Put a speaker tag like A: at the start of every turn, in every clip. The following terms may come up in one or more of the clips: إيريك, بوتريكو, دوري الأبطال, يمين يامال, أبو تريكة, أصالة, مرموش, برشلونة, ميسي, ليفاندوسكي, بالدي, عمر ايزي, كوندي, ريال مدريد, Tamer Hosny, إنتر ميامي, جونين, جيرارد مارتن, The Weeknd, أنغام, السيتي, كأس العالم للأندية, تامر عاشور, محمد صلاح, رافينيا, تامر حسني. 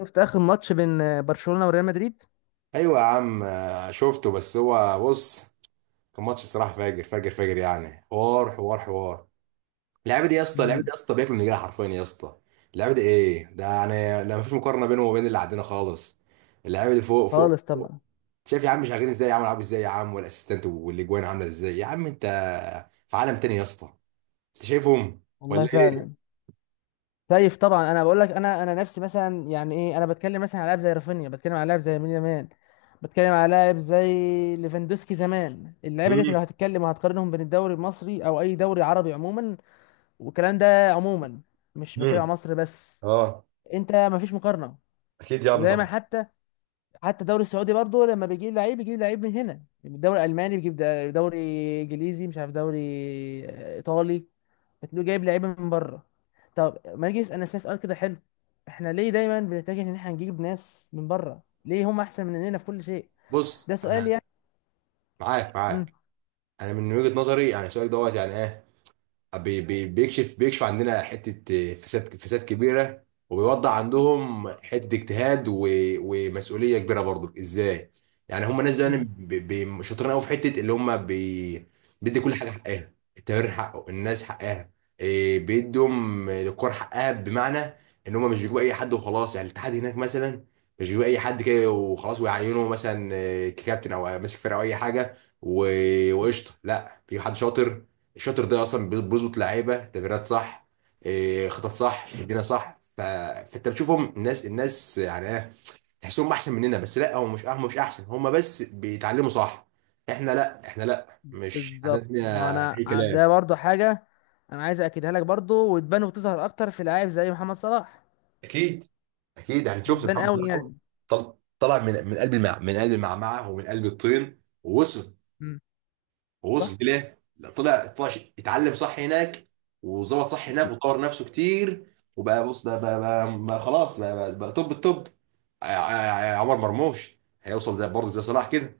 A: شفت اخر ماتش بين برشلونة وريال مدريد.
B: ايوه يا عم، شفته. بس هو بص. كان ماتش صراحه فاجر فاجر فاجر، يعني حوار حوار حوار. اللعيبه دي يا اسطى، اللعيبه دي
A: امم
B: يا اسطى بياكل من رجلها حرفيا يا اسطى. اللعيبه دي ايه ده يعني؟ لا، مفيش مقارنه بينه وبين اللي عندنا خالص. اللعيبه دي فوق فوق.
A: خالص طبعا.
B: شايف يا عم شغالين ازاي يا عم، لعب ازاي يا عم، والاسيستنت والاجوان عامله ازاي يا عم؟ انت في عالم تاني يا اسطى. انت شايفهم
A: والله
B: ولا ايه؟
A: فعلا. خايف طبعا، انا بقول لك، انا نفسي مثلا، يعني ايه، انا بتكلم مثلا على لاعب زي رافينيا، بتكلم على لاعب زي يمين يامال، بتكلم على لاعب زي ليفاندوسكي زمان. اللعيبه ديت
B: امم.
A: لو هتتكلم وهتقارنهم بين الدوري المصري او اي دوري عربي عموما، والكلام ده عموما، مش بتكلم على
B: امم.
A: مصر بس.
B: اه.
A: انت مفيش مقارنه.
B: اكيد يا عم
A: ودايما
B: طبعا.
A: حتى الدوري السعودي برضه لما بيجيب لعيب، بيجيب لعيب من هنا. الدوري الالماني بيجيب، دوري انجليزي، مش عارف، دوري ايطالي، بتلاقيه جايب لعيبه من بره. طب ما نيجي نسال نفسنا سؤال كده حلو: احنا ليه دايما بنتجه ان احنا نجيب ناس من بره؟ ليه هم احسن مننا في كل شيء؟
B: بص
A: ده سؤال
B: انا،
A: يعني.
B: معاك معاك.
A: امم
B: انا من وجهه نظري يعني، سؤالك دوت يعني ايه، بي بي بيكشف بيكشف عندنا حته فساد، فساد كبيره. وبيوضح عندهم حته اجتهاد ومسؤوليه كبيره برضو. ازاي؟ يعني هم ناس زمان
A: امم
B: شاطرين قوي في حته اللي هم بيدي كل حاجه حقها. التمرين حقه، الناس حقها، بيدهم الكور حقها. بمعنى ان هم مش بيجيبوا اي حد وخلاص. يعني الاتحاد هناك مثلا مش بيجيبوا اي حد كده وخلاص، ويعينه مثلا ككابتن او ماسك فرقه او اي حاجه. وقشطه، لا، بيجيب حد شاطر. الشاطر ده اصلا بيظبط لعيبه، تمريرات صح، خطط صح، تمريره صح. فانت بتشوفهم الناس، الناس يعني ايه، تحسهم احسن مننا. بس لا، هم مش احسن، هم بس بيتعلموا صح. احنا لا، احنا لا مش
A: بالظبط. ما
B: عندنا
A: انا
B: اي كلام.
A: ده برضه حاجه انا عايز اكدها لك برضه، وتبان وتظهر اكتر في لعيب زي محمد صلاح.
B: اكيد. اكيد، يعني شفت
A: بتبان
B: محمد
A: قوي
B: صلاح أهو.
A: يعني.
B: طلع من قلب من قلب المعمعه ومن قلب الطين، ووصل.
A: امم
B: ووصل
A: صح.
B: ليه؟ لا، طلع، طلع اتعلم صح هناك، وظبط صح هناك، وطور نفسه كتير. وبقى بص، بقى خلاص، بقى توب التوب. عمر مرموش هيوصل زي، برضه زي صلاح كده.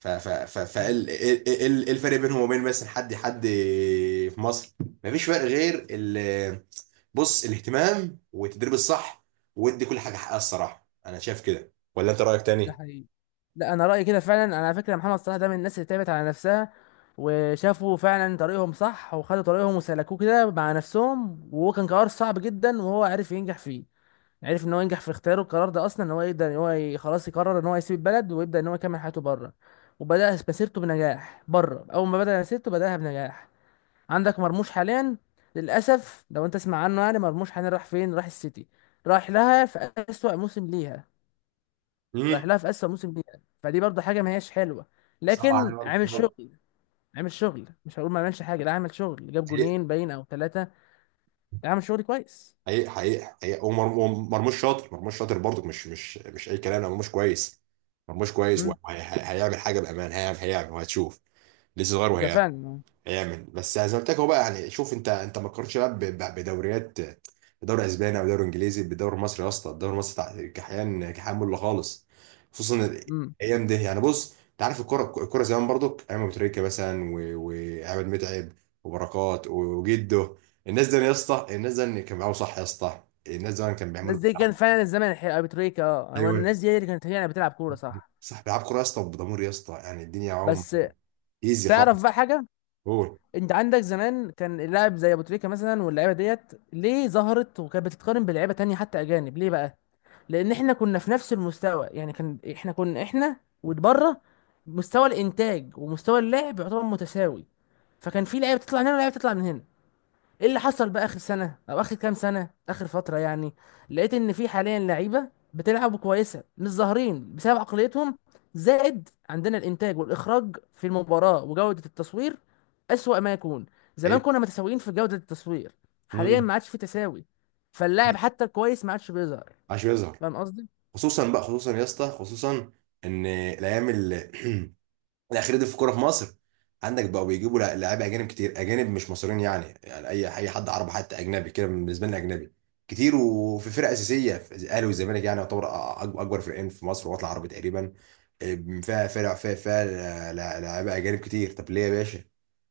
B: ف ف ف ف الفرق بينهم وبين مثلا حد، حد في مصر، مفيش فرق غير بص، الاهتمام والتدريب الصح، ودي كل حاجه حقها الصراحه. انا شايف كده، ولا انت رايك
A: ده
B: تاني؟
A: حقيقي. لا، انا رايي كده فعلا. انا على فكره محمد صلاح ده من الناس اللي تعبت على نفسها، وشافوا فعلا طريقهم صح، وخدوا طريقهم وسلكوه كده مع نفسهم. وهو كان قرار صعب جدا وهو عرف ينجح فيه. عرف ان هو ينجح في اختياره. القرار ده اصلا ان هو يقدر ان هو خلاص يقرر ان هو يسيب البلد ويبدا ان هو يكمل حياته بره، وبدا مسيرته بنجاح بره. اول ما بدا مسيرته بداها بنجاح. عندك مرموش حاليا، للاسف لو انت تسمع عنه، يعني مرموش حاليا راح فين؟ راح السيتي، راح لها في اسوأ موسم ليها.
B: امم.
A: رايح لها في اسوأ موسم ليها، فدي برضه حاجه ما هياش حلوه.
B: صعب عليا
A: لكن عامل
B: برضه.
A: شغل. عامل شغل، مش هقول ما عملش حاجه، لا عامل شغل، جاب جونين باين او ثلاثه. لا عامل شغل كويس.
B: حقيقي حقيقي حقيقي. ومرموش شاطر، مرموش شاطر برضك، مش اي كلام. لا، مرموش كويس. مرموش كويس
A: امم
B: وهيعمل حاجه بامان، هيعمل، هيعمل وهتشوف. لسه
A: ده
B: صغير.
A: فعلا.
B: يعمل بس زي ما قلت لك. هو بقى يعني، شوف انت ما تقارنش بقى بدوريات، بدوري اسباني او دوري انجليزي بدوري مصري يا اسطى. الدوري المصري كحيان كحيان مله خالص، خصوصا
A: امم
B: الايام دي يعني. بص، انت عارف الكوره، الكوره زمان برضك، ايام ابو تريكه مثلا وعماد متعب وبركات وجده. الناس دي يا اسطى، الناس دي كان بيلعبوا صح يا اسطى، الناس دي كان
A: الناس
B: بيعملوا.
A: دي كان فعلا الزمن الحقيقي. ابو تريكة، اه هو،
B: ايوه،
A: الناس دي هي اللي كانت يعني بتلعب كوره صح.
B: صح، بيلعبوا كوره يا اسطى، بضمير يا اسطى، يعني الدنيا معاهم
A: بس
B: ايزي خالص.
A: تعرف بقى حاجه،
B: هو
A: انت عندك زمان كان اللاعب زي ابو تريكة مثلا واللعيبه ديت، ليه ظهرت وكانت بتتقارن بلعيبه تانية حتى اجانب؟ ليه بقى؟ لان احنا كنا في نفس المستوى. يعني كان احنا، كنا احنا وبره، مستوى الانتاج ومستوى اللعب يعتبر متساوي. فكان في لعيبه تطلع من هنا ولعيبه تطلع من هنا. ايه اللي حصل بقى اخر سنه او اخر كام سنه، اخر فتره يعني؟ لقيت ان في حاليا لعيبه بتلعب كويسه مش ظاهرين بسبب عقليتهم، زائد عندنا الانتاج والاخراج في المباراه وجوده التصوير اسوأ ما يكون.
B: أيوة.
A: زمان كنا متساويين في جوده التصوير، حاليا
B: مم.
A: ما عادش في تساوي، فاللاعب حتى الكويس ما عادش بيظهر.
B: عشان يظهر.
A: فاهم قصدي؟
B: خصوصا بقى، خصوصا يا اسطى، خصوصا ان الايام الاخيره دي في الكوره في مصر، عندك بقوا بيجيبوا لعيبه اجانب كتير، اجانب مش مصريين، يعني يعني اي حد عربي، حتى اجنبي كده بالنسبه لنا اجنبي كتير. وفي فرق اساسيه في الاهلي والزمالك، يعني يعتبر اكبر فرقين في مصر، وطلع عربي تقريبا، فيها فرق، فيها فيها لعيبه اجانب كتير. طب ليه يا باشا؟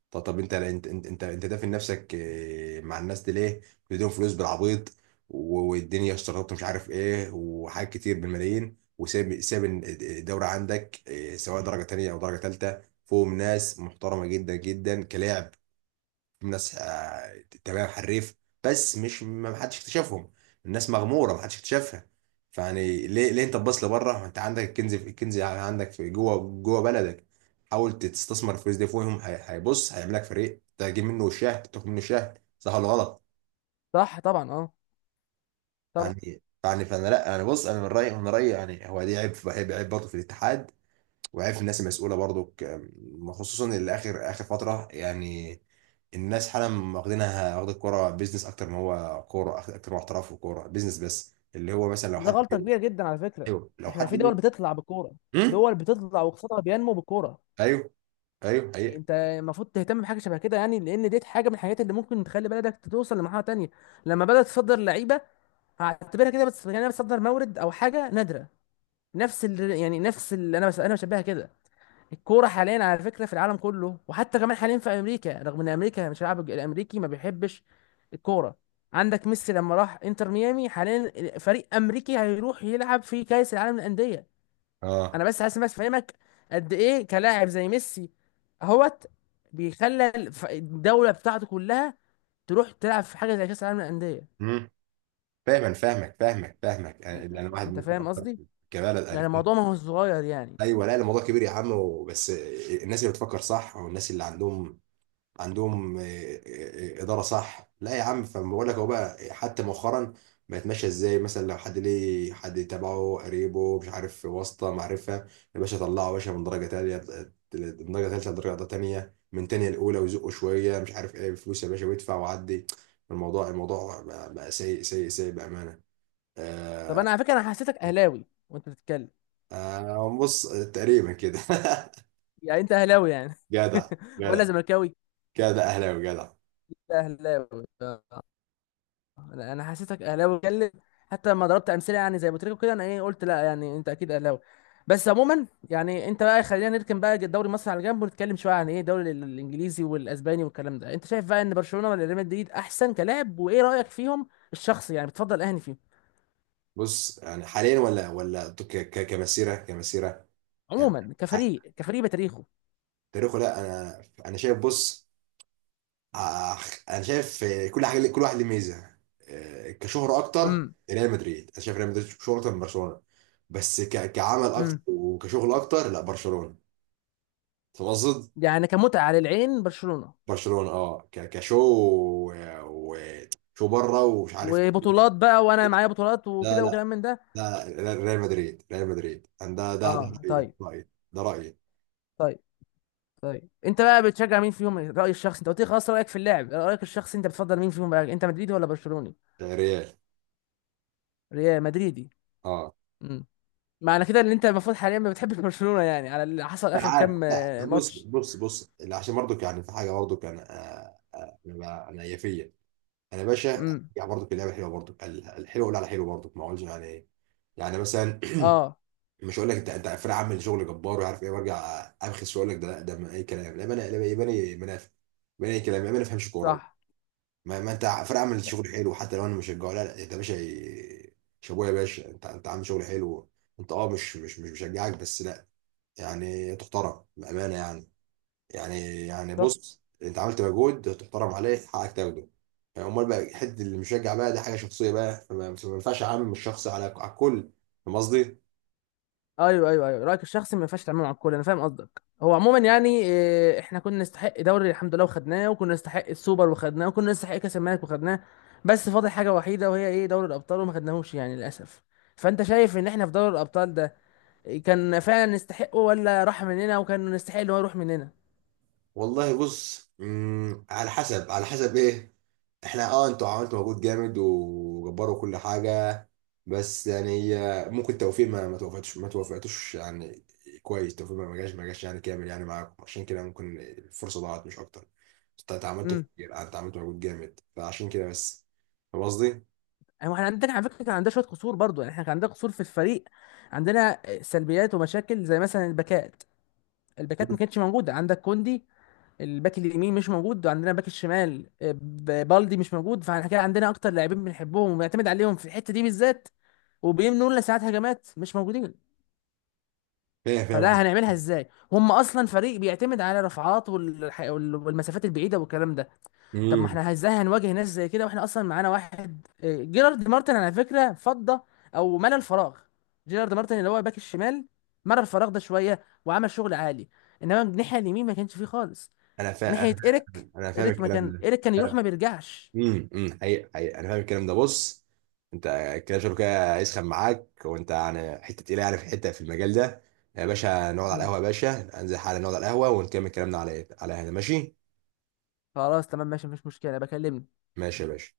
B: طب، طب انت دافن نفسك مع الناس دي ليه؟ بتديهم فلوس بالعبيط، والدنيا اشتراطات مش عارف ايه وحاجات كتير بالملايين، وساب، ساب الدورة عندك سواء درجة تانية او درجة تالتة، فوق ناس محترمة جدا جدا كلاعب. الناس تمام، حريف، بس مش، ما حدش اكتشفهم. الناس مغموره، ما حدش اكتشفها. فيعني ليه، ليه انت تبص لبره؟ ما انت عندك الكنز، في الكنز عندك في جوه، جوه بلدك. حاول تستثمر الفلوس دي فيهم. هيبص هيعمل لك فريق، تجيب منه شاه، تاخد منه شاه. صح ولا غلط؟
A: صح طبعا. اه طبعا.
B: يعني يعني فانا، لا انا بص، انا من رايي، من رايي، يعني هو دي عيب، عيب عيب برضه في الاتحاد، وعارف الناس المسؤوله برضو، خصوصا اللي اخر، اخر فتره يعني. الناس حالا واخدينها، واخد الكوره بيزنس اكتر ما هو كوره، اكتر ما هو احتراف، وكوره بيزنس بس. اللي هو مثلا لو
A: ده
B: حد.
A: غلطه كبيره جدا على فكره.
B: ايوه، لو
A: احنا
B: حد
A: في دول
B: مين.
A: بتطلع بالكوره.
B: امم.
A: دول بتطلع واقتصادها بينمو بالكوره.
B: ايوه، ايوه
A: يعني
B: حقيقه.
A: انت المفروض تهتم بحاجه شبه كده، يعني لان ديت حاجه من الحاجات اللي ممكن تخلي بلدك توصل لمرحله تانية لما بدات تصدر لعيبه. هعتبرها كده بس، يعني انا بتصدر مورد او حاجه نادره. نفس اللي يعني، نفس اللي انا، بس انا بشبهها كده. الكوره حاليا على فكره في العالم كله، وحتى كمان حاليا في امريكا، رغم ان امريكا مش، اللاعب الامريكي ما بيحبش الكوره، عندك ميسي لما راح انتر ميامي، حاليا فريق امريكي هيروح يلعب في كاس العالم للانديه.
B: اه.
A: انا بس عايز بس افهمك قد ايه كلاعب زي ميسي اهوت بيخلى الدوله بتاعته كلها تروح تلعب في حاجه زي كاس العالم للانديه.
B: امم. فاهم، أنا فاهمك، فاهمك فاهمك يعني، اللي انا واحد
A: انت
B: ممكن
A: فاهم
B: اكتر،
A: قصدي؟
B: كبلد.
A: يعني
B: أنا.
A: الموضوع ما هو صغير يعني.
B: ايوه لا، الموضوع كبير يا عم، بس الناس اللي بتفكر صح، والناس اللي عندهم، عندهم اداره صح. لا يا عم، فبقول لك هو بقى حتى مؤخرا بقت ماشيه ازاي. مثلا لو حد ليه حد تبعه قريبه، مش عارف، واسطه، معرفه، يا باشا طلعه يا باشا من درجه تانيه، من درجه ثالثه لدرجه تانيه، من تانيه الاولى، ويزقه شويه مش عارف ايه، بفلوس يا باشا، ويدفع وعدي. الموضوع، الموضوع بقى سيء سيء سيء بامانه.
A: طب
B: آه.
A: انا على فكره انا حسيتك اهلاوي وانت بتتكلم.
B: آه، بص، تقريبا كده.
A: يعني انت اهلاوي يعني
B: جدع.
A: ولا
B: جدع.
A: زملكاوي؟
B: جدع اهلاوي، جدع.
A: اهلاوي آه. انا أنا حسيتك اهلاوي بتكلم، حتى لما ضربت امثله يعني زي بوتريكو كده، انا ايه قلت، لا يعني انت اكيد اهلاوي. بس عموما يعني انت بقى، خلينا نركن بقى دوري مصر على جنب ونتكلم شويه عن ايه الدوري الانجليزي والاسباني والكلام ده. انت شايف بقى ان برشلونه ولا ريال مدريد احسن كلاعب؟ وايه رايك فيهم الشخصي؟ يعني بتفضل اهني فيهم
B: بص يعني حاليا، ولا كمسيره، كمسيره يعني،
A: عموما،
B: ع-
A: كفريق، كفريق بتاريخه.
B: تاريخه، لا انا، انا شايف، بص، ع- انا شايف كل حاجه، كل واحد له ميزه. كشهره اكتر،
A: امم
B: ريال مدريد. انا شايف ريال مدريد شهره اكتر من برشلونه. بس كعمل اكتر،
A: امم
B: وكشغل اكتر، لا، برشلونه. فاهم قصد.
A: يعني كمتعه للعين برشلونه،
B: برشلونه اه، كشو شو بره، ومش عارف.
A: وبطولات بقى وانا معايا بطولات
B: لا
A: وكده
B: لا،
A: وكلام من ده.
B: لا لا، ريال مدريد، ريال مدريد أنا، ده
A: اه
B: رايي،
A: طيب.
B: رايي، ده رايي.
A: طيب. طيب انت بقى بتشجع مين فيهم رأي الشخص؟ انت قلت لي خلاص رأيك في اللاعب، رأيك الشخصي انت بتفضل مين فيهم بقى؟ انت مدريدي ولا برشلوني؟
B: ريال.
A: ريال مدريدي.
B: اه.
A: امم معنى كده ان انت المفروض حاليا ما بتحبش برشلونة، يعني على اللي حصل
B: لا
A: اخر
B: عادي،
A: كام
B: لا بص،
A: ماتش.
B: بص بص، لا، عشان برضك يعني في حاجه برضك انا، انا انا يافيه، انا يا باشا
A: امم
B: يعني برضك، اللعبه حلوه برضك، الحلو ولا على حلو برضك ما اقولش. يعني، يعني مثلا،
A: اه
B: مش هقول لك انت، انت فرق عامل شغل جبار وعارف ايه، وارجع ابخس واقول لك ده، لا ده ما اي كلام، لا. انا لا يباني منافق، يباني اي كلام، يباني ما فهمش كوره.
A: صح
B: ما انت فرق عامل شغل حلو حتى لو انا مشجعه. لا لا، انت يا باشا شابوه يا باشا، انت، انت عامل شغل حلو. انت اه، مش مشجعك بس، لا، يعني تحترم بامانه يعني. يعني، يعني
A: صح.
B: بص، انت عملت مجهود، تحترم عليه، حقك تاخده يعني. امال بقى حته اللي مشجع بقى دي، حاجه شخصيه بقى، فما ما ينفعش اعمم الشخص على على الكل. فاهم قصدي؟
A: ايوه ايوه ايوه، رأيك الشخصي ما ينفعش تعمله مع الكل، انا فاهم قصدك. هو عموما يعني احنا كنا نستحق دوري الحمد لله وخدناه، وكنا نستحق السوبر وخدناه، وكنا نستحق كاس الملك وخدناه. بس فاضل حاجة وحيدة وهي ايه؟ دوري الابطال وما خدناهوش يعني للاسف. فانت شايف ان احنا في دوري الابطال ده كان فعلا يستحقه، ولا راح مننا وكان يستحق ان هو يروح مننا؟
B: والله بص، مم، على حسب، على حسب ايه. احنا اه، انتوا عملتوا مجهود جامد وجبروا كل حاجه، بس يعني ممكن توفيق ما توفقتش، ما توفقتوش يعني كويس. توفيق ما جاش، ما جاش يعني كامل يعني معاكم، عشان كده ممكن الفرصه ضاعت، مش اكتر. انت عملتوا
A: امم
B: كتير، انت عملتوا مجهود جامد، فعشان كده بس. فاهم قصدي؟
A: يعني احنا عندنا على فكره كان عندنا شويه قصور برضو، يعني احنا كان عندنا قصور في الفريق، عندنا سلبيات ومشاكل زي مثلا الباكات. الباكات
B: مم.
A: ما كانتش موجوده، عندك كوندي الباك اليمين مش موجود، وعندنا باك الشمال بالدي مش موجود. فاحنا كده عندنا اكتر لاعبين بنحبهم وبنعتمد عليهم في الحته دي بالذات وبيمنوا لنا ساعات هجمات، مش موجودين.
B: فاهم، فاهم
A: فده
B: قصدي؟
A: هنعملها ازاي هم اصلا فريق بيعتمد على رفعات والمسافات البعيده والكلام ده؟ طب ما
B: مم.
A: احنا ازاي هنواجه ناس زي كده واحنا اصلا معانا واحد جيرارد مارتن على فكره فضى او ملى الفراغ. جيرارد مارتن اللي هو باك الشمال، ملى الفراغ ده شويه وعمل شغل عالي. انما الناحيه اليمين ما كانش فيه خالص،
B: انا فاهم.
A: ناحيه
B: انا،
A: ايريك.
B: انا فاهم
A: ايريك ما
B: الكلام
A: كان، ايريك كان
B: ده.
A: يروح ما بيرجعش.
B: امم. امم، حقيقة حقيقة. انا فاهم الكلام ده، بص، انت كده شغل كده هيسخن معاك، وانت يعني حته تقيله يعني في حته في المجال ده. يا باشا نقعد على
A: مم.
B: القهوه يا باشا. انزل حالا نقعد على القهوه ونكمل كلامنا. على إيه؟ على هنا، ماشي.
A: خلاص تمام ماشي، مفيش مشكله، بكلمني.
B: ماشي يا باشا.